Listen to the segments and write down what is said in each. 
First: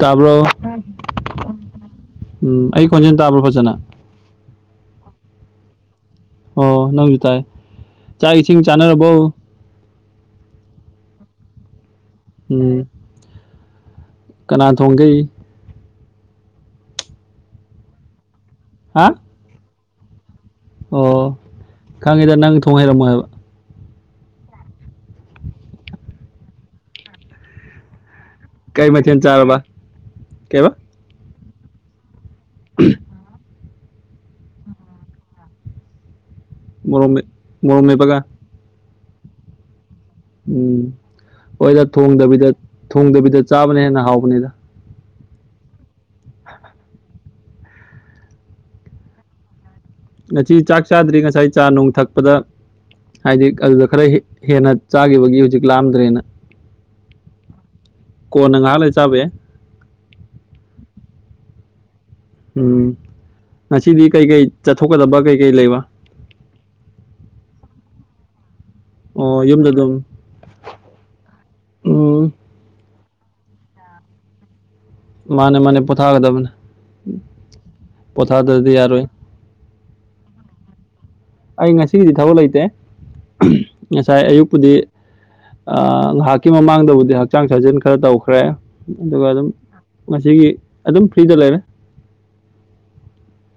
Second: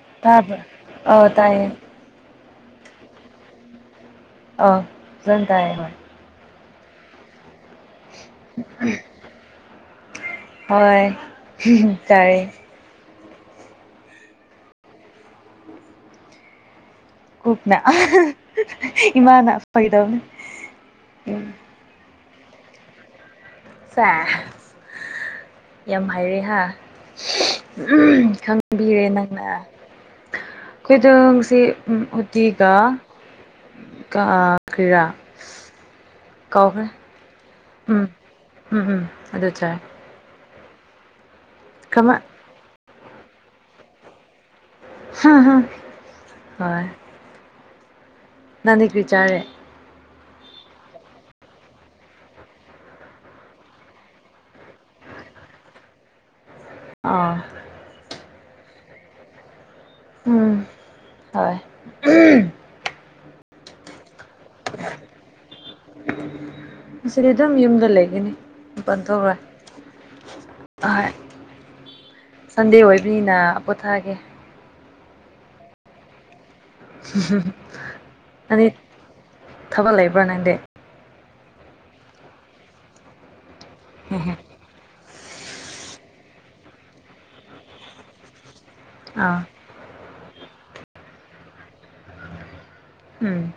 ꯇꯥꯕ꯭ꯔꯣ ꯇꯥꯕ꯭ꯔꯥ ꯑ ꯇꯥꯏꯌꯦ ꯎꯝ ꯑꯩ ꯈꯣꯟꯖꯦꯜ ꯇꯥꯕ꯭ꯔꯣ ꯐꯖꯅ ꯑ ꯖꯟ ꯇꯥꯏ ꯍꯣꯏ ꯑꯣ ꯅꯪꯖꯨ ꯇꯥꯏ ꯆꯥꯛ ꯏꯁꯤꯡ ꯆꯥꯅꯔꯕꯣ ꯍꯣꯏ ꯆꯥꯔꯦ [unintelligible] ꯀꯅꯥ ꯊꯣꯡꯒꯦ ꯀꯨꯞꯅ ꯍꯥ ꯏꯃꯅ ꯐꯥꯒꯤ ꯇꯧꯕꯅꯦ ꯑꯣ ꯈꯪꯉꯦꯗ ꯅꯪ ꯊꯣꯡ ꯍꯩꯔꯝꯃꯣꯏ ꯍꯥꯏꯕ ꯌꯥꯝ ꯍꯥꯏꯔꯦ ꯍꯥ ꯎꯝ ꯈꯪ ꯀꯩ ꯕꯤꯔꯦ ꯃꯊꯦꯜ ꯅꯪꯅ ꯆꯥꯔꯕ ꯀꯩꯕ [unintelligible] ꯀꯥꯎꯈ꯭ꯔꯦ ꯃꯣꯔꯣꯛ ꯃꯦꯠ ꯃꯣꯔꯣꯛ ꯎꯝ ꯃꯦꯠꯄꯒ ꯎꯝ ꯎꯝ ꯑꯗꯨ ꯆꯥꯏ ꯎꯝ ꯍꯣꯏꯗ ꯀꯃꯥꯏ ꯊꯣꯡꯗꯕꯤꯗ ꯊꯣꯡꯗꯕꯤꯗ ꯆꯥꯕꯅ ꯍꯦꯟꯅ ꯍꯥꯎꯕꯅꯤꯗ ꯍꯨꯝ ꯍꯨꯝ ꯍꯣꯏ ꯅꯪꯗꯤ ꯀꯔꯤ ꯆꯥꯔꯦ ꯉꯁꯤ ꯆꯥꯛ ꯆꯥꯗ꯭ꯔꯤ ꯉꯁꯥꯏ ꯆꯥ ꯅꯨꯡ ꯊꯛꯄꯗ ꯍꯥꯏꯗꯤ ꯑꯗꯨꯗ ꯈꯔ ꯍꯦ ꯍꯦꯟꯅ ꯆꯥꯈꯤꯕꯒꯤ ꯍꯧꯖꯤꯛ ꯂꯥꯝꯗ꯭ꯔꯦꯅ ꯑꯥ ꯀꯣꯟꯅꯥ ꯉꯥꯍꯜ ꯂꯩꯔ ꯆꯥꯕꯥ ꯌꯥꯏ꯫ ꯎꯝ ꯍꯣꯏ ꯎꯝ ꯉꯁꯤꯗꯤ ꯀꯩꯀꯩ ꯆꯠꯊꯣꯛꯀꯗꯕ ꯀꯩꯀꯩ ꯂꯩꯕ ꯑꯁꯤꯗꯤ ꯑꯗꯨꯝ ꯌꯨꯝꯗ ꯂꯩꯒꯅꯤ ꯃꯄꯥꯟ ꯊꯣꯛꯔꯣꯏ ꯑꯣ ꯌꯨꯝꯗ ꯑꯗꯨꯝ ꯍꯣꯏ ꯎꯝ ꯁꯟꯗꯦ ꯑꯣꯏꯕꯅꯤꯅ ꯄꯣꯊꯥꯒꯦ ꯃꯥꯅꯦ ꯃꯥꯅꯦ ꯄꯣꯊꯥꯒꯗꯕꯅꯦ ꯄꯣꯊꯥꯗꯕꯗꯤ ꯅꯪꯗꯤ ꯌꯥꯔꯣꯏ ꯊꯕꯛ ꯂꯩꯕ꯭ꯔ ꯅꯪꯗꯤ ꯑꯩ ꯉꯁꯤꯒꯤꯗꯤ ꯊꯕꯛ ꯂꯩꯇꯦ ꯉꯁꯥꯏ ꯍꯦꯍꯦ ꯑꯌꯨꯛꯄꯨꯗꯤ ꯉꯥꯏꯍꯥꯛꯀꯤ ꯃꯃꯥꯡꯗꯕꯨꯗꯤ ꯍꯛꯆꯥꯡ ꯁꯥꯖꯦꯟ ꯈꯔ ꯇꯧꯈ꯭ꯔꯦ ꯑꯗꯨꯒ ꯑꯥ ꯑꯗꯨꯝ ꯉꯁꯤꯒꯤ ꯑꯗꯨꯝ ꯐ꯭ꯔꯤꯗ ꯂꯩꯔꯦ ꯎꯝ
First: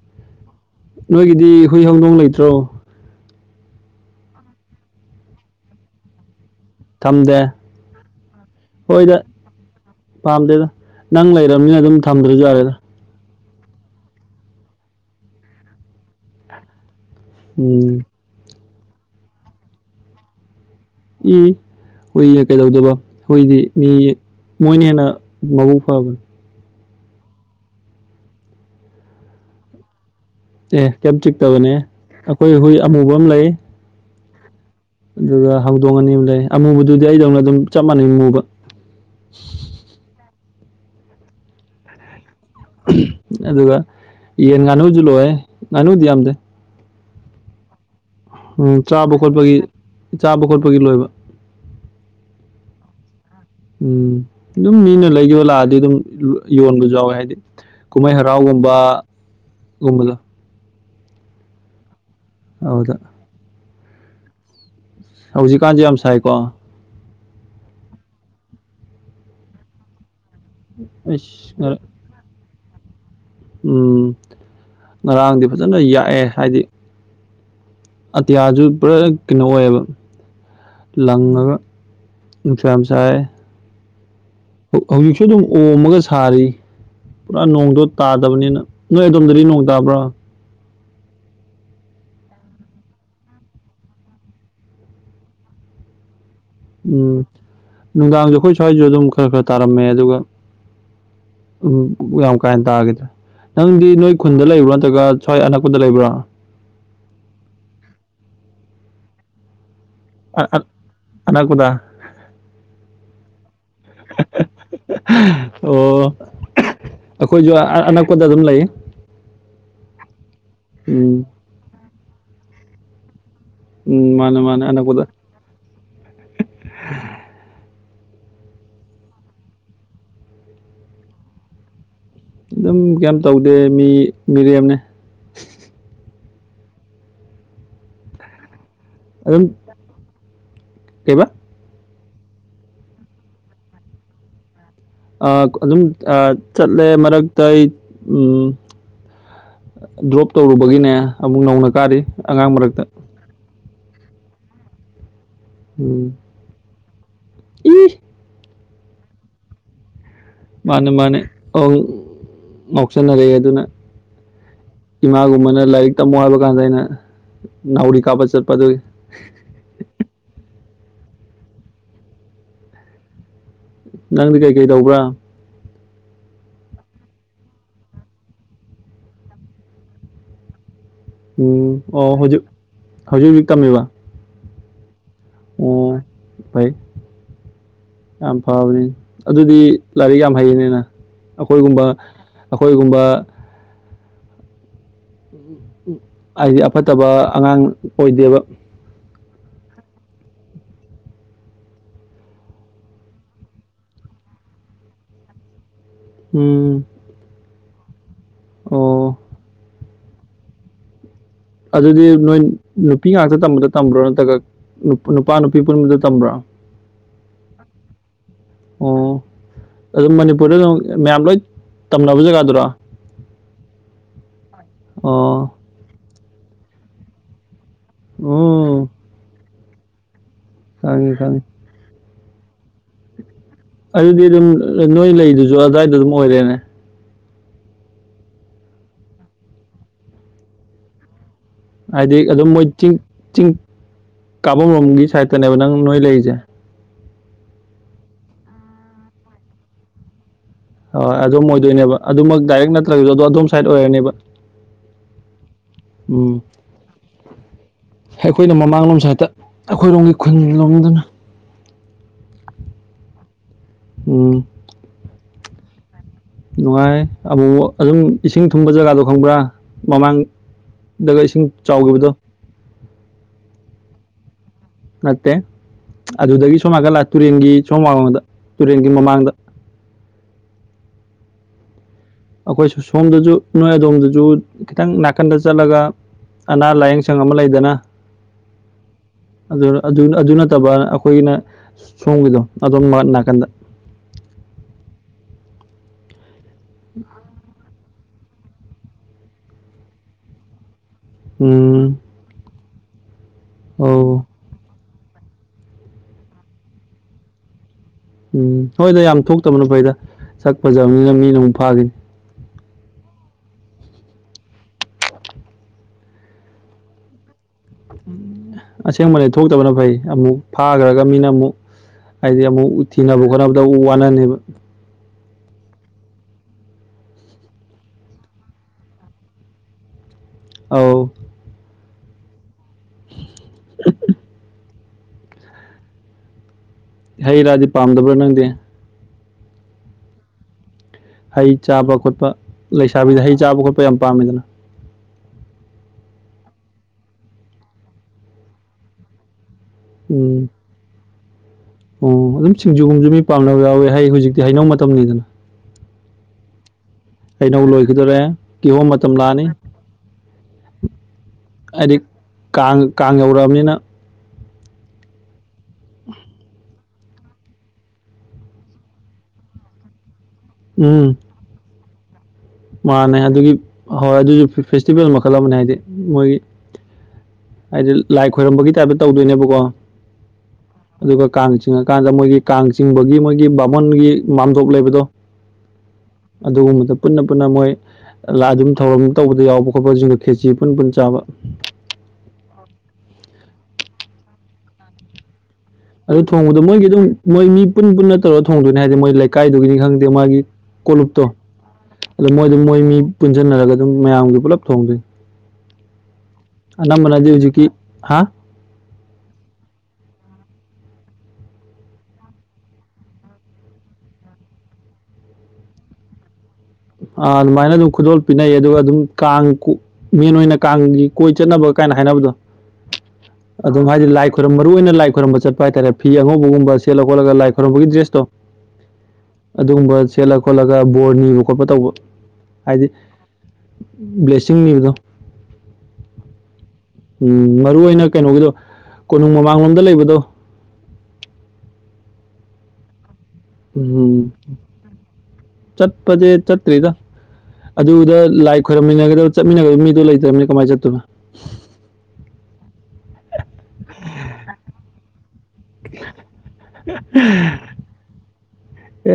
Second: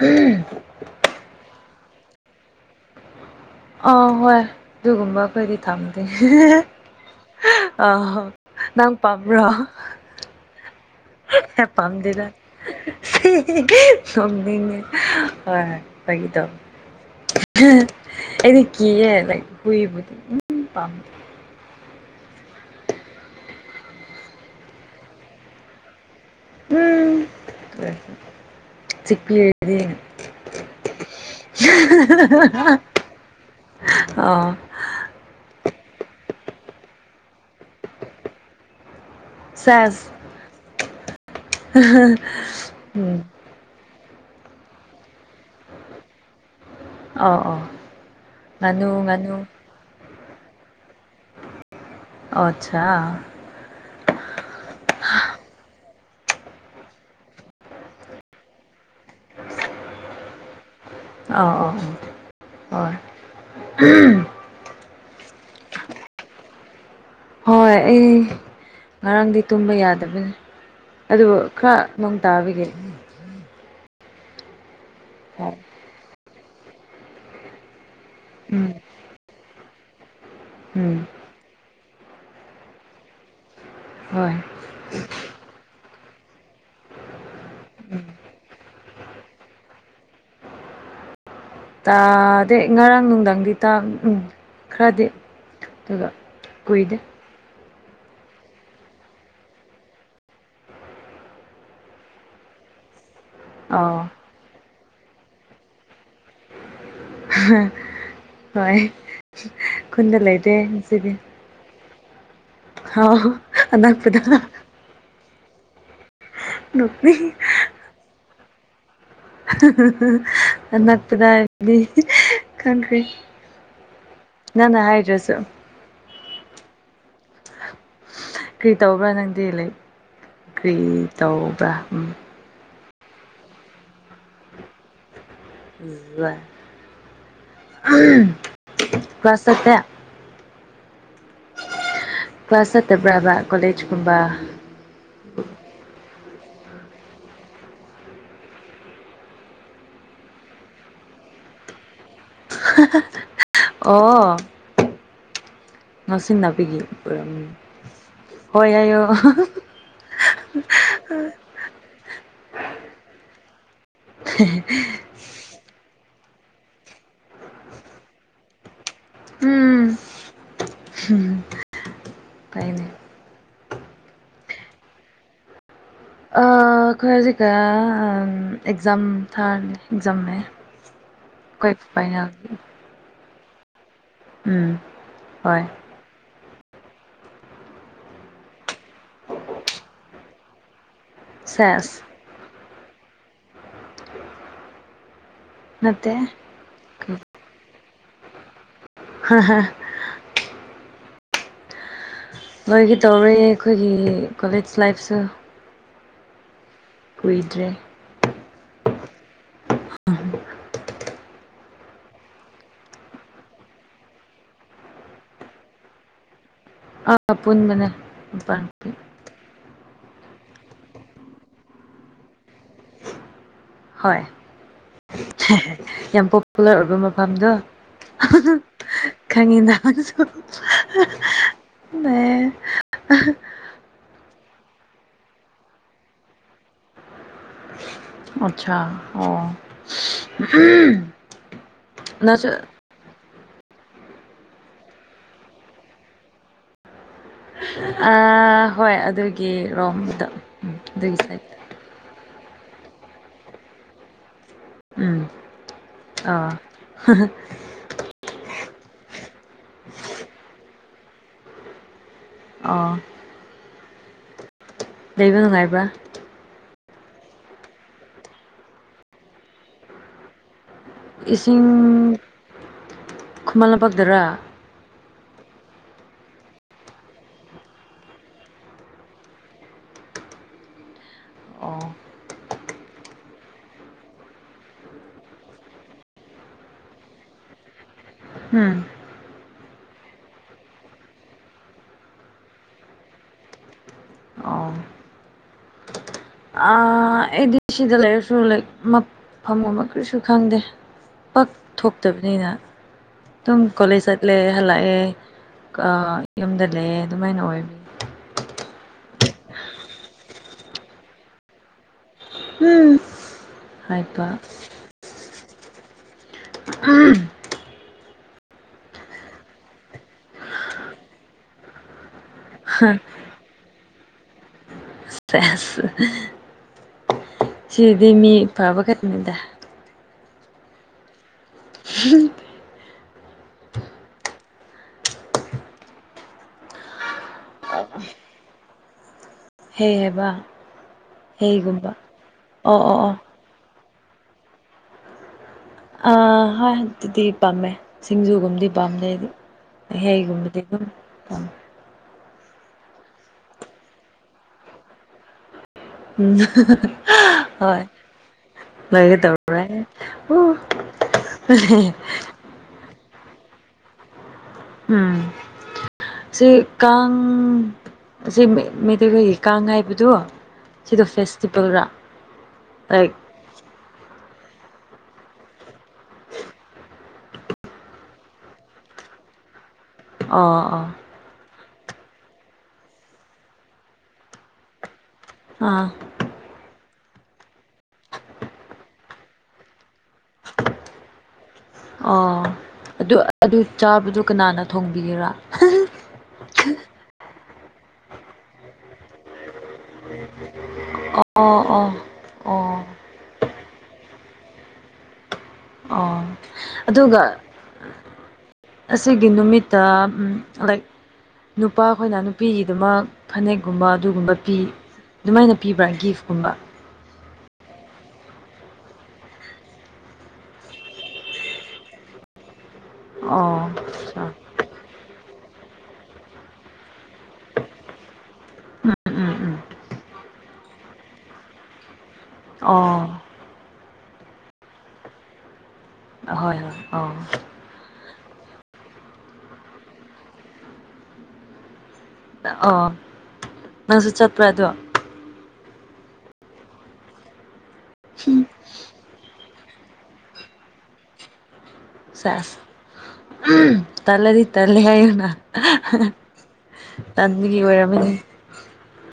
ꯎꯝ ꯅꯣꯏꯒꯤꯗꯤ ꯍꯨꯏ ꯍꯧꯗꯣꯡ ꯂꯩꯇ꯭ꯔꯣ ꯑ ꯍꯣꯏ ꯑꯗꯨꯒꯨꯝꯕ ꯈꯣꯏꯗꯤ ꯊꯝꯗꯦ ꯊꯝꯗꯦ ꯑ ꯍꯣ ꯅꯪ ꯍꯣꯏꯗ ꯄꯥꯝꯕ꯭ꯔꯣ ꯄꯥꯝꯗꯦꯗ ꯅꯪ ꯂꯩꯔꯕꯅꯤꯅ ꯑꯗꯨꯝ ꯊꯝꯗ꯭ꯔꯁꯨ ꯌꯥꯔꯦꯗ ꯍꯤ ꯍꯤ ꯅꯣꯛꯅꯤꯉꯦ ꯍꯣꯏ ꯍꯣꯏ ꯐꯒꯤ ꯇꯧꯕꯅꯦ ꯎꯝ ꯑꯦꯗꯤ ꯀꯤꯌꯦ ꯂꯥꯛ ꯍꯏꯕꯨ ꯎꯝ ꯍꯨꯏ ꯀꯩꯗꯧꯗꯕ ꯍꯨꯏꯗꯤ ꯃꯤ ꯃꯣꯏꯅ ꯍꯦꯟꯅ ꯃꯕꯨꯛ ꯐꯕꯅꯤ ꯎꯝ ꯁꯤꯄꯤ ꯑꯦꯗꯤ ꯑꯦ ꯀꯦꯞ ꯆꯤꯛꯇꯕꯅꯦ ꯑꯩꯈꯣꯏ ꯍꯨꯏ ꯑꯃꯨꯕ ꯑꯃ ꯂꯩ ꯑ ꯑꯗꯨꯒ ꯍꯧꯗꯣꯡ ꯑꯅꯤ ꯑꯃ ꯂꯩ ꯑꯃꯨꯕꯗꯨꯗꯤ ꯑꯩꯗꯧꯅ ꯑꯗꯨꯝ ꯆꯞ ꯃꯥꯟꯅꯩ ꯑꯃꯨꯕ ꯁꯦꯖ ꯎꯝ ꯑꯗꯨꯒ ꯌꯦꯟ ꯉꯥꯅꯨꯁꯨ ꯂꯣꯏꯦ ꯉꯥꯅꯨꯗꯤ ꯌꯥꯝꯗꯦ ꯑꯥꯎ ꯑ ꯎꯝ ꯆꯥꯕ ꯈꯣꯠꯄꯒꯤ ꯆꯥꯕ ꯈꯣꯠꯄꯒꯤ ꯂꯣꯏꯕ ꯑꯆꯥꯥ ꯎꯝ ꯑꯗꯨꯝ ꯃꯤꯅ ꯂꯩ ꯌꯣꯜꯂꯛꯑꯗꯤ ꯑꯗꯨꯝ ꯌꯣꯟꯕꯁꯨ ꯌꯥꯎꯋꯦ ꯍꯥꯏꯗꯤ ꯀꯨꯝꯍꯩ ꯍꯔꯥꯎꯒꯨꯝꯕ ꯒꯨꯝꯕꯗꯣ ꯑꯥꯎ ꯑꯥ ꯑꯗꯨꯗ ꯑ ꯍꯣꯏ ꯍꯧꯖꯤꯛꯀꯥꯟꯁꯦ ꯌꯥꯝ ꯁꯥꯏꯀꯣ ꯍꯣꯏ ꯑꯩ ꯉꯔꯥꯡꯗꯤ ꯇꯨꯝꯕ ꯌꯥꯗꯕꯅꯤ ꯑꯗꯨ ꯑꯩꯁ ꯉꯔꯥꯡ ꯈꯔ ꯅꯣꯡ ꯇꯥꯕꯤꯒꯦ ꯎꯝ ꯉꯔꯥꯡꯗꯤ ꯐꯖꯅ ꯌꯥꯛꯑꯦ ꯍꯥꯏꯗꯤ ꯑꯇꯤꯌꯥꯁꯨ ꯎꯝ ꯄꯨꯔꯥ ꯀꯩꯅꯣ ꯑꯣꯏꯌꯦꯕ ꯎꯝ ꯂꯪꯉꯒ ꯅꯨꯡꯁꯥ ꯌꯥꯝ ꯁꯥꯏ ꯍꯣꯏ ꯍꯧꯖꯤꯛꯁꯨ ꯑꯗꯨꯝ ꯑꯣꯝꯃꯒ ꯁꯥꯔꯤ ꯄꯨꯔꯥ ꯅꯣꯡꯗꯣ ꯇꯥꯗꯕꯅꯤꯅ ꯅꯣꯏ ꯑꯗꯣꯝꯗꯗꯤ ꯅꯣꯡ ꯇꯥꯕ꯭ꯔꯥ ꯇꯥꯗꯦ ꯉꯔꯥꯡ ꯅꯨꯡꯊꯪꯗꯤ ꯇꯥ ꯎꯝ ꯈꯔꯗꯤ ꯑꯗꯨꯒ ꯀꯨꯏꯗꯦ ꯎꯝ ꯅꯨꯡꯗꯥꯡꯁꯨ ꯑꯩꯈꯣꯏ ꯁ꯭ꯋꯥꯏꯁꯨ ꯑꯗꯨꯝ ꯈꯔ ꯈꯔ ꯇꯥꯔꯝꯃꯦ ꯑꯗꯨꯒ ꯎꯝ ꯌꯥꯝ ꯀꯥ ꯍꯦꯟꯅ ꯇꯥꯈꯤꯗ꯭ꯔꯦ ꯅꯪꯗꯤ ꯑꯥꯎ ꯅꯣꯏ ꯈꯨꯟꯗ ꯂꯩꯕ꯭ꯔꯥ ꯅꯠꯇ꯭ꯔꯒ ꯁ꯭ꯋꯥꯏ ꯑꯅꯛꯄꯗ ꯂꯩꯕ꯭ꯔꯥ ꯍꯣꯏ ꯈꯨꯟꯗ ꯂꯩꯇꯦ ꯑ- ꯉꯁꯤꯗꯤ ꯑꯅꯛꯄꯗ ꯍꯥꯎ ꯑꯅꯛꯄꯗ ꯑꯣ ꯅꯣꯛꯅꯤꯡ ꯑꯩꯈꯣꯏꯁꯨ ꯑꯅꯛꯄꯗ ꯑꯗꯨꯝ ꯂꯩ ꯎꯝ ꯑꯅꯛꯄꯗꯥ [unintelligible] ꯎꯝ ꯃꯥꯅꯦ ꯃꯥꯅꯦ ꯑꯅꯛꯄꯗ ꯀꯔꯤ ꯇꯧꯕ꯭ꯔꯥ ꯅꯪꯗꯤ ꯂꯩ ꯀꯔꯤ ꯇꯧꯕ꯭ꯔꯥ ꯑꯗꯨꯝ ꯀꯩꯝ ꯇꯧꯗꯦ ꯃꯤ ꯃꯤꯔꯦꯝꯅꯦ ꯏ ꯑꯗꯨꯝ ꯄꯁꯛꯇ ꯀꯩꯕ ꯀ꯭ꯂꯥꯁꯠꯇꯕ꯭ꯔꯥꯕ ꯀꯂꯦꯖ ꯀꯨꯝꯕ ꯑꯗꯨꯝ ꯆꯠꯂꯦ ꯃꯔꯛꯇ ꯑꯩ ꯎꯝ ꯗ꯭ꯔꯣꯞ ꯇꯧꯔꯨꯕꯒꯤꯅꯦ ꯑꯃꯨꯛ ꯅꯧꯅ ꯀꯥꯔꯤ ꯑꯉꯥꯡ ꯃꯔꯛꯇ ꯑꯣ ꯎꯝ ꯉꯥꯡꯁꯤꯟꯅꯅꯥꯄꯤꯒꯤ ꯄꯨꯔꯝ ꯏ ꯍꯣꯏ ꯑꯏꯌꯣ ꯃꯥꯅꯦ ꯃꯥꯅꯦ ꯑ ꯉꯥꯎꯁꯟꯅꯔꯛꯑꯦ ꯑꯗꯨꯅ [inaudible] ꯏꯃꯥꯒꯨꯝꯕꯅ ꯂꯥꯏꯔꯤꯛ ꯇꯝꯃꯣ ꯍꯥꯏꯕ ꯀꯥꯟꯗ ꯑꯩꯅ ꯅꯥꯎꯔꯤ ꯀꯥꯞꯄ ꯆꯠꯄ ꯑꯗꯨꯒꯤ ꯎꯝꯝ ꯀꯥꯏꯅꯦ ꯅꯪꯗꯤ ꯀꯩꯀꯩ ꯇꯧꯕ꯭ꯔꯥ ꯑꯩꯈꯣꯏ ꯍꯧꯖꯤꯛ ꯀꯌꯥ ꯑꯦꯛꯖꯥꯝ ꯊꯥꯔꯅꯦ ꯑꯦꯛꯖꯥꯝꯅꯦ ꯎꯝ ꯑꯣ ꯍꯧꯖꯤ ꯍꯧꯖꯤꯛ ꯇꯝꯃꯤꯕ ꯎꯝ ꯍꯣꯏ ꯑꯣ ꯐꯩ ꯌꯥꯝ ꯐꯕꯅꯤ ꯑꯗꯨꯗꯤ ꯂꯥꯏꯔꯤꯛ ꯌꯥꯝ ꯍꯩꯌꯦꯅꯤꯅ ꯑꯩꯈꯣꯏꯒꯨꯝꯕ ꯁꯦꯁ ꯑꯩꯈꯣꯏꯒꯨꯝꯕ ꯅꯠꯇꯦ ꯍꯥꯏꯗꯤ ꯑꯐꯠꯇꯕ ꯑꯉꯥꯡ ꯑꯣꯏꯗꯦꯕ ꯍ ꯍꯥ ꯃꯣꯏꯒꯤ ꯇꯧꯔꯦ ꯑꯩꯈꯣꯏꯒꯤ ꯀꯣꯂꯦꯖ ꯂꯥꯏꯐꯁꯨ ꯎꯝ ꯀꯨꯏꯗ꯭ꯔꯦ ꯑꯣ ꯑꯗꯨꯗꯤ ꯅꯣꯏ ꯅꯨꯄꯤ ꯉꯥꯛꯇ ꯇꯝꯕꯗ ꯇꯝꯕ꯭ꯔꯣ ꯅꯠꯇ꯭ꯔꯒ ꯅꯨꯄꯥ ꯅꯨꯄꯤ ꯄꯨꯟꯕꯗ ꯇꯝꯕ꯭ꯔꯣ ꯑꯥ ꯄꯨꯟꯕꯟꯅ ꯑꯣ ꯑꯗꯨꯝ ꯃꯅꯤꯄꯨꯔꯗ ꯑꯗꯨꯝ ꯃꯌꯥꯝ ꯂꯣꯏ ꯇꯝꯅꯕ ꯖꯒꯥꯗꯨꯔꯣ ꯍꯣꯏ ꯑꯣ ꯌꯥꯝ ꯄꯣꯄꯨꯂꯔ ꯑꯣꯏꯕ ꯃꯐꯝꯗꯣ ꯎꯝ ꯈꯪꯉꯤꯗ ꯁꯥꯡꯉꯦ ꯁꯥꯡꯉꯦ ꯃ ꯑꯗꯨꯗꯤ ꯑꯗꯨꯝ ꯅꯣꯏ ꯂꯩꯗꯨꯁꯨ ꯑꯗꯨ꯭ꯋꯥꯏꯗ ꯑꯗꯨꯝ ꯑꯣꯏꯔꯦꯅꯦ ꯑꯆꯥꯆꯥ ꯑꯣ ꯍꯥꯏꯗꯤ ꯑꯗꯨꯝ ꯅꯪꯁꯨ ꯃꯣꯏ ꯆꯤꯡ ꯆꯤꯡ ꯀꯥꯐꯝꯔꯣꯝꯒꯤ ꯁꯥꯏꯠꯇꯅꯦꯕ ꯅꯪ ꯅꯣꯏ ꯂꯩꯔꯤꯁꯦ ꯑ ꯍꯣꯏ ꯑꯗꯨꯒꯤ ꯔꯣꯝꯗ ꯎꯝ ꯍꯣꯏ ꯑꯗꯨꯒꯤ ꯑꯗꯨꯝ ꯁꯥꯏꯠꯇ ꯑꯣꯏꯗꯣꯏꯅꯦꯕ ꯑꯗꯨꯃꯛ ꯗꯥꯏꯔꯦꯛ ꯅꯠꯇ꯭ꯔꯒꯁꯨ ꯑꯗꯨꯣ ꯑꯗꯣꯝ ꯁꯥꯏꯠ ꯑꯣꯏꯔꯅꯦꯕ ꯎꯝ ꯎꯝ ꯑꯥ ꯑꯩꯈꯣꯏꯅ ꯃꯃꯥꯡꯂꯣꯝꯁ ꯍꯦꯛꯇ ꯑꯩꯈꯣꯏꯔꯣꯝꯒꯤ ꯈꯨꯟ ꯂꯣꯝꯗꯅ ꯑ ꯎꯝ ꯂꯩꯕ ꯅꯨꯡꯉꯥꯏꯕ꯭ꯔꯥ ꯅꯨꯡꯉꯥꯏ ꯑꯃꯨꯛ ꯑꯗꯨꯝ ꯏꯁꯤꯡ ꯊꯨꯝꯕ ꯖꯒꯥꯗꯣ ꯈꯪꯕ꯭ꯔꯥ ꯃꯃꯥꯡ ꯗ ꯏꯁꯤꯡ ꯆꯥꯎꯈꯤꯕꯗꯣ ꯈꯨꯃꯜꯅ ꯄꯛꯗꯔꯥ ꯅꯠꯇꯦ ꯑꯗꯨꯗꯒꯤ ꯁꯣꯝ ꯅꯥꯀꯜꯂꯥ ꯇꯨꯔꯦꯟꯒꯤ ꯁꯣꯝ ꯋꯥꯡꯃꯥꯗ ꯇꯨꯔꯦꯟꯒꯤ ꯃꯃꯥꯡꯗ ꯑꯣ ꯑꯩꯈꯣꯏ ꯁꯣꯝꯗꯁꯨ ꯅꯣꯏ ꯑꯗꯣꯝꯗꯁꯨ ꯈꯤꯇꯪ ꯅꯥꯀꯟꯗ ꯆꯠꯂꯒ ꯑꯅꯥ ꯂꯥꯏꯌꯦꯡ ꯁꯪ ꯑꯃ ꯂꯩꯗꯅ ꯎꯝ ꯑꯗꯨ ꯑꯗꯨ ꯅꯠꯇꯕ ꯑꯩꯈꯣꯏꯒꯤꯅ ꯁꯣꯝꯒꯤꯗꯣ ꯑꯗꯣꯝ ꯃꯥ ꯅꯥꯀꯟꯗ ꯑꯣ ꯑꯥ ꯑꯥ ꯑꯦꯗꯤ ꯁꯤꯗ ꯂꯩꯔꯁꯨ ꯂꯩ ꯃꯞ ꯐꯝꯒꯨꯝꯕ ꯀꯔꯤꯁꯨ ꯈꯪꯗꯦ ꯄꯛ ꯎꯝ ꯊꯣꯛꯇꯕꯅꯤꯅ ꯑꯗꯨꯝ ꯀꯣꯂꯦꯖ ꯑꯧ ꯆꯠꯂꯦ ꯍꯜꯂꯛꯑꯦ ꯀꯥ ꯌꯨꯝꯗ ꯂꯩꯌꯦ ꯑꯗꯨꯃꯥꯏꯅ ꯑꯣꯏ ꯎꯝ ꯍꯣꯏꯗ ꯌꯥꯝ ꯊꯣꯛꯇꯕꯅ ꯐꯩꯗ ꯁꯛ ꯐꯖꯕꯅꯤꯅ ꯃꯤꯅ ꯑꯃꯨꯛ ꯐꯥꯈꯤꯅꯤ ꯎꯝ ꯍꯩꯄꯥ ꯑꯥ ꯑꯁꯦꯡꯕꯅꯦ ꯊꯣꯛꯇꯕꯅ ꯐꯩ ꯑꯃꯨꯛ ꯐꯥꯈ꯭ꯔꯒ ꯃꯤꯅ ꯑꯃꯨꯛ ꯍꯥꯏꯗꯤ ꯑꯃꯨꯛ ꯊꯤꯅꯕ ꯈꯣꯠꯅꯕꯗ ꯑꯃꯨꯛ ꯋꯥꯅꯅꯤꯕ [unintelligible] ꯁꯤꯗꯤ ꯃꯤ ꯐꯕ ꯈꯠꯇꯅꯤꯗ ꯑꯧ [unintelligible] [unintelligible] ꯍꯩ ꯔꯥꯗꯤ ꯄꯥꯝꯗꯕ꯭ꯔꯥ ꯅꯪꯗꯤ ꯍꯩ ꯍꯥꯏꯕ ꯍꯩ ꯍꯩꯒꯨꯝꯕ ꯆꯥꯕ ꯈꯣꯠꯄ ꯑꯣ ꯑꯣ ꯑꯣ ꯂꯩꯁꯥꯕꯤꯗꯤ ꯍꯩ ꯆꯥꯕ ꯈꯣꯠꯄ ꯌꯥꯝ ꯄꯥꯝꯃꯤꯗꯅ ꯑꯥ ꯍꯣꯏ ꯗꯨꯗꯤ ꯄꯥꯝꯃꯦ ꯁꯤꯡꯖꯨꯒꯨꯝꯕꯗꯤ ꯄꯥꯝꯗꯦ ꯑꯩꯗꯤ ꯎꯝ ꯍꯩꯒꯨꯝꯕꯗꯤ [unintelligible] ꯑꯣ ꯑꯗꯨꯝ ꯁꯤꯡꯖꯨꯒꯨꯝꯁꯨ ꯃꯤ ꯄꯥꯝꯅꯕ ꯌꯥꯎꯋꯦ ꯍꯥꯏ ꯍꯧꯖꯤꯛꯇꯤ ꯍꯩꯅꯧ ꯃꯇꯝꯅꯤꯗꯅ ꯎꯝ [unintelligible] ꯍꯩꯅꯧ ꯍꯣꯏ ꯂꯣꯏꯈꯤꯗꯣꯔꯦ ꯀꯤꯍꯣꯝ ꯃꯇꯝ ꯂꯣꯏꯒꯦ ꯂꯥꯛꯑꯅꯤ ꯇꯧꯔꯦ ꯍꯥꯏꯗꯤ [unintelligible] ꯀꯥꯡ ꯀꯥꯡ ꯌꯧꯔꯛꯑꯕꯅꯤꯅ ꯎꯝ ꯁꯤ ꯀꯥꯡ ꯁꯤ ꯃꯤꯇꯩꯈꯣꯏꯒꯤ ꯀꯥꯡ ꯍꯥꯏꯕꯗꯨ ꯁꯤꯗ ꯐꯦꯁ- ꯇꯤꯚꯦꯜ ꯔꯥ ꯃꯥꯅꯩ ꯑꯗꯨꯒꯤ ꯍꯣꯏ ꯑꯗꯨꯁꯨ ꯐꯦꯁꯇꯤꯚꯦꯜ ꯃꯈꯜ ꯑꯃꯅꯦ ꯍꯥꯏꯗꯤ ꯃꯣꯏꯒꯤ ꯍꯥꯏꯗꯤ ꯂꯥꯏ ꯈꯣꯏꯔꯝꯕꯒꯤ ꯇꯥꯏꯞꯇ ꯇꯧꯗꯣꯏꯅꯦꯕꯀꯣ ꯑꯥ ꯑꯥ ꯑꯗꯨꯒ ꯀꯥꯡ ꯆꯤꯡꯉꯀꯥꯟꯗ ꯃꯣꯏꯒꯤ ꯀꯥꯡ ꯆꯤꯡꯕꯒꯤ ꯃꯣꯏꯒꯤ ꯕꯥꯃꯣꯟꯒꯤ ꯃꯥꯝꯗꯣꯞ ꯂꯩꯕꯗꯣ ꯑꯥ ꯑꯗꯨꯒꯨꯝꯕꯗ ꯄꯨꯟꯅ ꯄꯨꯟꯅ ꯃꯣꯏ ꯂꯥꯗꯨꯝ ꯊꯧꯔꯝ ꯇꯧꯕꯗ ꯌꯥꯎꯕ ꯈꯣꯠꯄꯁꯤꯡꯗ ꯈꯦꯆꯤ ꯄꯨꯟ ꯄꯨꯟ ꯆꯥꯕ ꯑꯣ ꯑꯗꯨ ꯑꯗꯨ ꯆꯥꯕꯗꯨ ꯀꯅꯥꯅ ꯊꯣꯡꯕꯤꯒꯦꯔꯥ ꯑꯗꯨ ꯊꯣꯡꯕꯗꯣ ꯃꯣꯏꯒꯤ ꯑꯗꯨꯝ ꯃꯣꯏ ꯃꯤ ꯄꯨꯟ ꯄꯨꯟꯅ ꯇꯧꯔꯒ ꯊꯣꯡꯗꯣꯏꯅꯦ ꯍꯥꯏꯗꯤ ꯃꯣꯏ ꯂꯩꯀꯥꯏꯗꯨꯒꯤꯅꯤ ꯈꯪ- ꯗꯦ ꯃꯒꯤ ꯀꯣꯂꯨꯨꯞꯇꯣ ꯑꯣ ꯑꯣ ꯑꯗꯨ ꯃꯣꯏ ꯑꯗꯨ ꯃꯣꯏ ꯑꯣ ꯃꯤ ꯄꯨꯟꯁꯤꯟꯅꯔꯒ ꯑꯗꯨꯝ ꯃꯌꯥꯝꯒꯤ ꯄꯨꯂꯞ ꯊꯣꯡꯗꯨꯏ ꯑꯣ ꯑꯗꯨꯒ ꯑꯅꯝꯕꯅꯗꯤ ꯍꯧꯖꯤꯀꯤ ꯍꯥ ꯑꯁꯤꯒꯤ ꯅꯨꯃꯤꯠꯇ ꯎꯝ ꯂꯩ ꯅꯨꯄꯥ ꯈꯣꯏꯅ ꯅꯨꯄꯤꯒꯤꯗꯨꯃꯛ ꯐꯅꯦꯛꯀꯨꯝꯕ ꯑꯗꯨꯒꯨꯝꯕ ꯄꯤ ꯗꯨꯃꯥꯏꯅ ꯄꯤꯕ꯭ꯔꯥ ꯒꯤꯐꯀꯨꯝꯕ ꯑꯥ ꯑꯗꯨꯃꯥꯏꯅ ꯑꯗꯨꯝ ꯈꯨꯗꯣꯜ ꯄꯤꯅꯩ ꯑꯗꯨꯒ ꯑꯗꯨꯝ ꯀꯥꯡ ꯀꯨ ꯃꯦꯟ ꯑꯣꯏꯅ ꯀꯥꯡꯒꯤ ꯀꯣꯏ ꯆꯠꯅꯕ ꯀꯥꯏꯅ ꯍꯥꯏꯅꯕꯗꯣ ꯑꯣ ꯑꯗꯨꯝ ꯍꯥꯏꯗꯤ ꯑꯠꯆꯥ ꯂꯥꯏ ꯈꯨ ꯃꯔꯨꯑꯣꯏ ꯂꯥꯏ ꯈꯣꯏꯔꯝꯕ ꯆꯠꯄ ꯍꯥꯏꯇꯥꯔꯦ ꯐꯤ ꯑꯉꯧꯕꯒꯨꯝꯕ ꯁꯦꯜꯂ ꯈꯣꯠꯂ ꯂꯥꯏ ꯈꯣꯏꯔꯝꯕꯒꯤ ꯗ꯭ꯔꯦꯁꯇꯣ ꯎꯝ ꯎꯝ ꯎꯝ ꯑꯗꯨꯒꯨꯝꯕ ꯁꯦꯠꯂ ꯈꯣꯠꯂꯒ ꯕꯣꯔꯅꯤ ꯈꯣꯠꯄ ꯇꯧꯕ ꯍꯥꯏꯗꯤ ꯑꯣ ꯕ꯭ꯂꯦꯁꯤꯡ ꯅꯤꯕꯗꯣ ꯍꯣꯏ ꯍꯣꯏ ꯑꯣ ꯎꯝ ꯃꯔꯨ ꯑꯣꯏꯅ ꯀꯩꯅꯣꯒꯤꯗꯣ ꯀꯣꯅꯨꯡ ꯃꯃꯥꯡꯂꯣꯝꯗ ꯂꯩꯕꯗꯣ ꯑꯣ ꯅꯪꯁꯨ ꯎꯝ ꯆꯠꯄ꯭ꯔꯥ ꯑꯗꯣ ꯆꯠꯄꯖꯦ ꯆꯠꯇ꯭ꯔꯤꯗ ꯑꯗꯨꯗ ꯂꯥꯏꯛ ꯈꯣꯏꯔꯝꯃꯤꯟꯅꯒꯗꯕ ꯆꯠꯃꯤꯟꯅꯒꯗꯕ ꯃꯤꯗꯣ ꯂꯩꯇ꯭ꯔꯝꯅꯤꯅ ꯀꯃꯥꯏ ꯆꯠꯇꯣꯏꯕ ꯁꯦꯁ ꯇꯜꯂꯗꯤ ꯇꯜꯂꯦ ꯍꯥꯏꯌꯨꯅ ꯇꯟꯕꯒꯤ ꯑꯣꯏꯔꯝꯃꯅꯤ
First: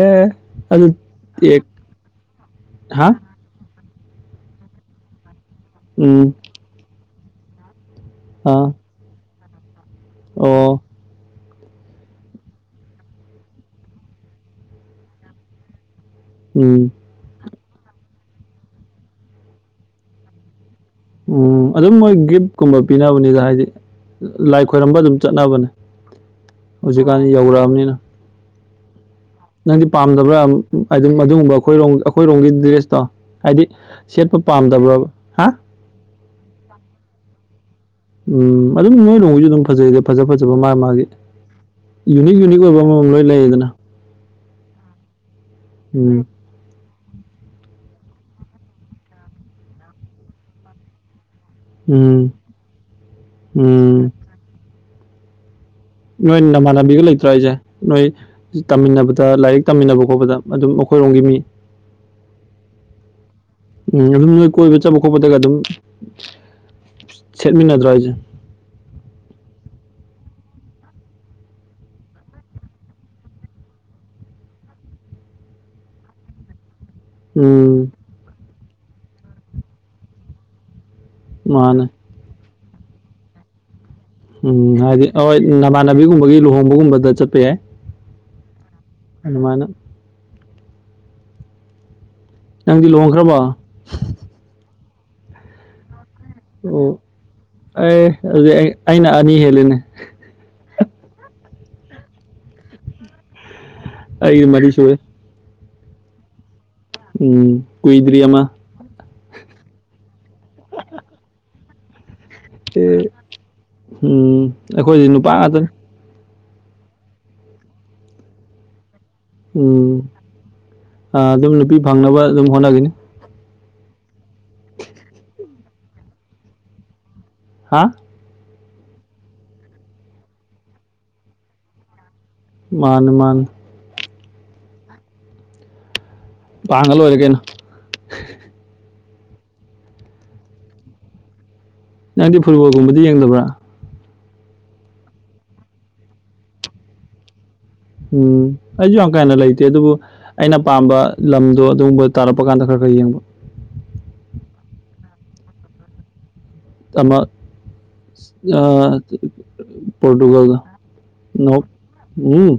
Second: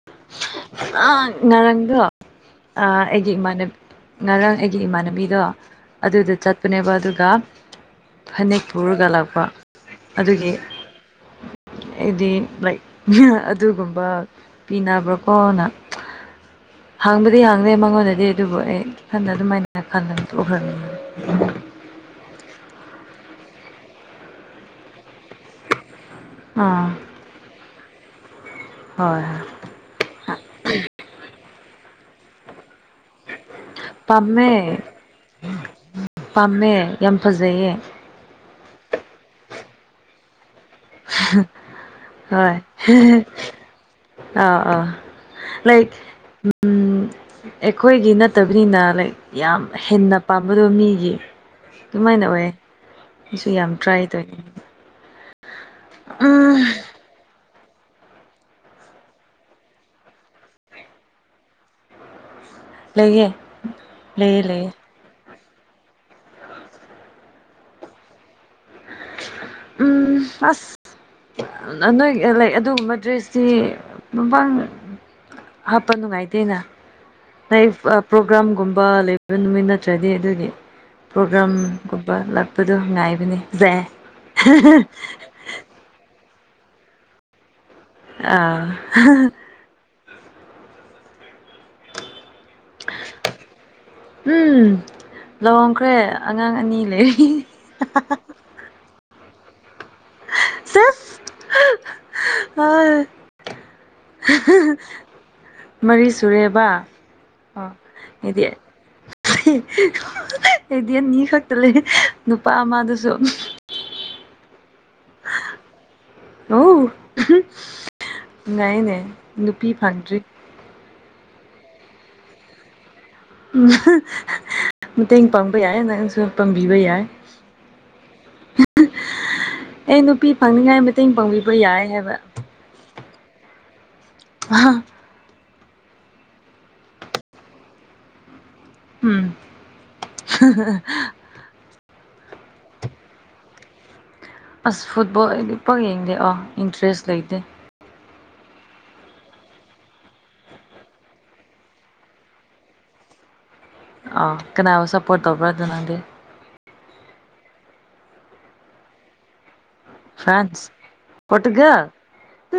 ꯑꯦ ꯑꯗꯨ ꯑꯟ ꯑꯦ ꯉꯔꯥꯡꯗꯣ ꯑ ꯍꯥ ꯑꯩꯒꯤ ꯏꯃꯥꯟꯅꯕꯤ ꯉꯔꯥꯡ ꯑꯩꯒꯤ ꯏꯃꯥꯟꯅꯕꯤꯗꯣ ꯎꯝ ꯑꯗꯨꯗ ꯆꯠꯄꯅꯦꯕ ꯑꯗꯨꯒ ꯐꯅꯦꯛ ꯑꯥ ꯄꯨꯔꯒ ꯂꯥꯛꯄ ꯑꯗꯨꯒꯤ ꯑꯣ ꯑꯩꯗꯤ ꯂꯥꯏꯛ ꯑꯗꯨꯒꯨꯝꯕ ꯄꯤꯅꯕ꯭ꯔꯥꯀꯣꯅ ꯎꯝ ꯍꯪꯕꯨꯗꯤ ꯍꯥꯡꯗꯦ ꯃꯉꯣꯟꯗꯗꯤ ꯑꯗꯨꯕꯨ ꯑꯩ ꯏꯊꯟꯗ ꯑꯗꯨꯃꯥꯏꯅ ꯈꯟꯗꯅ ꯇꯣꯛꯈꯔꯥꯝꯅꯤ ꯎꯝ ꯑꯗꯨꯝ ꯃꯣꯏ ꯒꯤꯞꯀꯨꯝꯕ ꯄꯤꯅꯕꯅꯤꯗ ꯍꯥꯏꯗꯤ ꯂꯥꯏ ꯈꯣꯏꯔꯝꯕ ꯑꯗꯨꯝ ꯆꯠꯅꯕꯅꯦ ꯑꯥ ꯏꯕꯥꯏꯅꯤ ꯌꯧꯔꯛꯑꯕꯅꯤꯅ ꯍꯣꯏ ꯅꯪꯗꯤ ꯄꯥꯝꯗꯕ꯭ꯔꯥ ꯍꯥꯏꯗꯤ ꯃꯗꯨꯒꯨꯝꯕ ꯑꯩꯈꯣꯏꯔꯣꯝ ꯑꯩꯈꯣꯏꯔꯣꯝꯒꯤ ꯗ꯭ꯔꯦꯁꯇꯣ ꯍꯥꯏꯗꯤ ꯁꯦꯠꯄ ꯄꯥꯝꯃꯦ ꯄꯥꯝꯗꯕ꯭ꯔꯥꯕ ꯍꯥ ꯄꯥꯝꯃꯦ ꯌꯥꯝ ꯐꯖꯩꯌꯦ ꯎꯝ ꯑꯗꯨꯝ ꯅꯣꯏꯔꯣꯝꯒꯤꯖꯨ ꯑꯗꯨꯝ ꯐꯖꯩꯗ ꯐꯖꯥ ꯐꯖꯕ ꯃꯥ ꯃꯥ ꯃꯥꯒꯤ ꯌꯨꯅꯤꯛ ꯍꯣꯏ ꯌꯨꯅꯤꯛ ꯑꯣꯏꯕ ꯑꯃꯃꯝ ꯂꯣꯏ ꯂꯩꯗꯅ ꯑꯥ ꯑꯥ ꯂꯩ [inaudible] ꯎꯝ ꯑꯩꯈꯣꯏꯒꯤ ꯅꯠꯇꯕꯅꯤꯅ ꯂꯥꯏꯛ ꯌꯥꯝ ꯍꯦꯟꯅ ꯄꯥꯝꯕꯗꯣ ꯃꯤꯒꯤ ꯎꯝ ꯑꯗꯨꯃꯥꯏꯅ ꯑꯣꯏ ꯁꯤꯁꯨ ꯌꯥꯝ ꯎꯝ ꯇ꯭ꯔꯥꯏꯗꯣꯏꯅꯦ ꯅꯣꯏ ꯅꯃꯥꯟꯅꯕꯤꯒ ꯂꯩꯇ꯭ꯔꯣ ꯍꯥꯏꯖꯦ ꯅꯣꯏ ꯇꯝꯃꯤꯟꯅꯕꯗ ꯂꯥꯏꯔꯤꯛ ꯇꯝꯃꯤꯟꯅꯕ ꯈꯣꯠꯄꯗ ꯑꯗꯨꯝ ꯃꯈꯣꯏꯔꯣꯝꯒꯤ ꯃꯤ [unintelligible] ꯎꯝ ꯑꯗꯨꯝ ꯂꯩꯌꯦ ꯅꯣꯏ ꯂꯩꯌꯦ ꯀꯣꯏꯕ ꯆꯠꯄ ꯈꯣꯠꯄꯗꯒ ꯑꯗꯨꯝ ꯁꯦꯠꯃꯤꯟꯅꯗ꯭ꯔꯣ ꯍꯥꯏꯖꯦ ꯎꯝ ꯑꯁ ꯌꯥꯝꯅ ꯅꯣꯏ ꯂꯥꯏꯛ ꯑꯗꯨꯒꯨꯝꯕ ꯗ꯭ꯔꯦꯁꯇꯤ ꯃꯄꯥꯡ ꯍꯥꯞꯄ ꯅꯨꯡꯉꯥꯏꯇꯦꯅ ꯎꯝ ꯂꯥꯏꯐ ꯄ꯭ꯔꯣꯒ꯭ꯔꯥꯝꯒꯨꯝꯕ ꯂꯩꯕ ꯅꯨꯃꯤꯠ ꯅꯠꯇ꯭ꯔꯗꯤ ꯑꯗꯨꯒꯤ ꯄ꯭ꯔꯣꯒ꯭ꯔꯥꯝ ꯃꯥꯅꯦ ꯂꯛꯄꯗꯣ ꯉꯥꯏꯕꯅꯦ ꯖꯦ ꯎꯝ ꯍꯥꯏꯗꯤ ꯑꯍꯣꯏ ꯅꯃꯥꯟꯅꯕꯤꯒꯨꯝꯕꯒꯤ ꯂꯨꯍꯣꯡꯕꯒꯨꯝꯕꯗ ꯆꯠꯄ ꯌꯥꯏ ꯑꯥ ꯑꯗꯨꯃꯥꯏꯅ ꯅꯪꯗꯤ ꯂꯨꯍꯣꯡꯈ꯭ꯔꯕꯣ ꯎꯝ ꯂꯨꯍꯣꯡꯈ꯭ꯔꯦ ꯑꯉꯥꯡ ꯑꯅꯤ ꯑꯣ ꯂꯩ ꯑꯦ ꯑꯗꯨꯗꯤ ꯑꯩ ꯑꯩꯅ ꯑꯅꯤ ꯍꯦꯜꯂꯤꯅꯦ ꯁꯦꯁ ꯑꯩꯗꯤ ꯃꯔꯤ ꯁꯨꯔꯦ [unintelligible] ꯃꯔꯤ ꯁꯨꯔꯦꯕ ꯎꯝ ꯑꯣ ꯀꯨꯏꯗ꯭ꯔꯤ ꯑꯃ꯫ ꯑꯩꯗꯤ ꯑꯩꯗꯤ ꯑꯅꯤ ꯈꯛꯇ ꯂꯩ ꯅꯨꯄꯥ ꯑꯦ ꯑꯃꯑꯗꯨꯁꯨ꯫ ꯎꯝ ꯑꯩꯈꯣꯏꯗꯤ ꯅꯨꯄꯥ ꯉꯥꯛꯇꯅꯤ꯫ [unintelligible] ꯅꯩꯅꯦ꯫ ꯎꯝ ꯑ ꯑꯗꯨꯝ ꯅꯨꯄꯤ ꯐꯪꯅꯕ ꯑꯗꯨꯝ ꯍꯣꯠꯅꯒꯤꯅꯤ꯫ ꯎ ꯃꯇꯦꯡ ꯄꯥꯡꯕ ꯌꯥꯏ ꯅꯪꯁꯨ ꯄꯥꯡꯕꯤꯕ ꯌꯥꯏ ꯍꯥꯥ ꯑꯩ ꯅꯨꯄꯤ ꯐꯪꯅꯤꯡꯉꯥꯏ ꯃꯇꯦꯡ ꯄꯥꯡꯕꯤꯕ ꯌꯥꯏ ꯍꯥꯏꯕ ꯃꯥꯅ ꯃꯥꯥꯟ ꯃꯍꯥꯛꯍ ꯄꯥꯡꯒ ꯂꯣꯏꯔꯦ ꯀꯩꯅꯣ ꯎꯝ ꯅꯪꯗꯤ ꯐꯨꯠꯕꯣꯜꯒꯨꯝꯕꯗꯤ ꯌꯦꯡꯗꯕ꯭ꯔꯥ ꯑꯁ ꯐꯨꯠꯕꯣꯜꯗꯤ ꯄꯛ ꯌꯦꯡꯗꯦ ꯑꯣ ꯏꯟꯇꯔꯦꯁ ꯂꯩꯇꯦ ꯎꯝ ꯑꯩꯁꯨ ꯌꯥꯝ ꯀꯥꯏꯟꯅ ꯂꯩꯇꯦ ꯑꯗꯨꯕꯨ ꯑꯩꯅ ꯄꯥꯝꯕ ꯂꯝꯗꯣ ꯑꯗꯨꯒꯨꯝꯕ ꯇꯥꯔꯛꯄ ꯀꯥꯟꯗ ꯈꯔ ꯈꯔ ꯌꯦꯡꯕ ꯑ ꯀꯅꯥꯅꯕꯣ ꯁꯄꯣꯔꯠ ꯇꯧꯕ꯭ꯔꯥ ꯑꯗꯨ ꯅꯪꯗꯤꯦ ꯇꯃ ꯑ ꯄꯣꯣꯔꯇꯨꯒꯜꯒ ꯐ꯭ꯔꯥꯟꯁ ꯅ ꯄꯣꯔꯇꯨꯒꯜ ꯎꯝ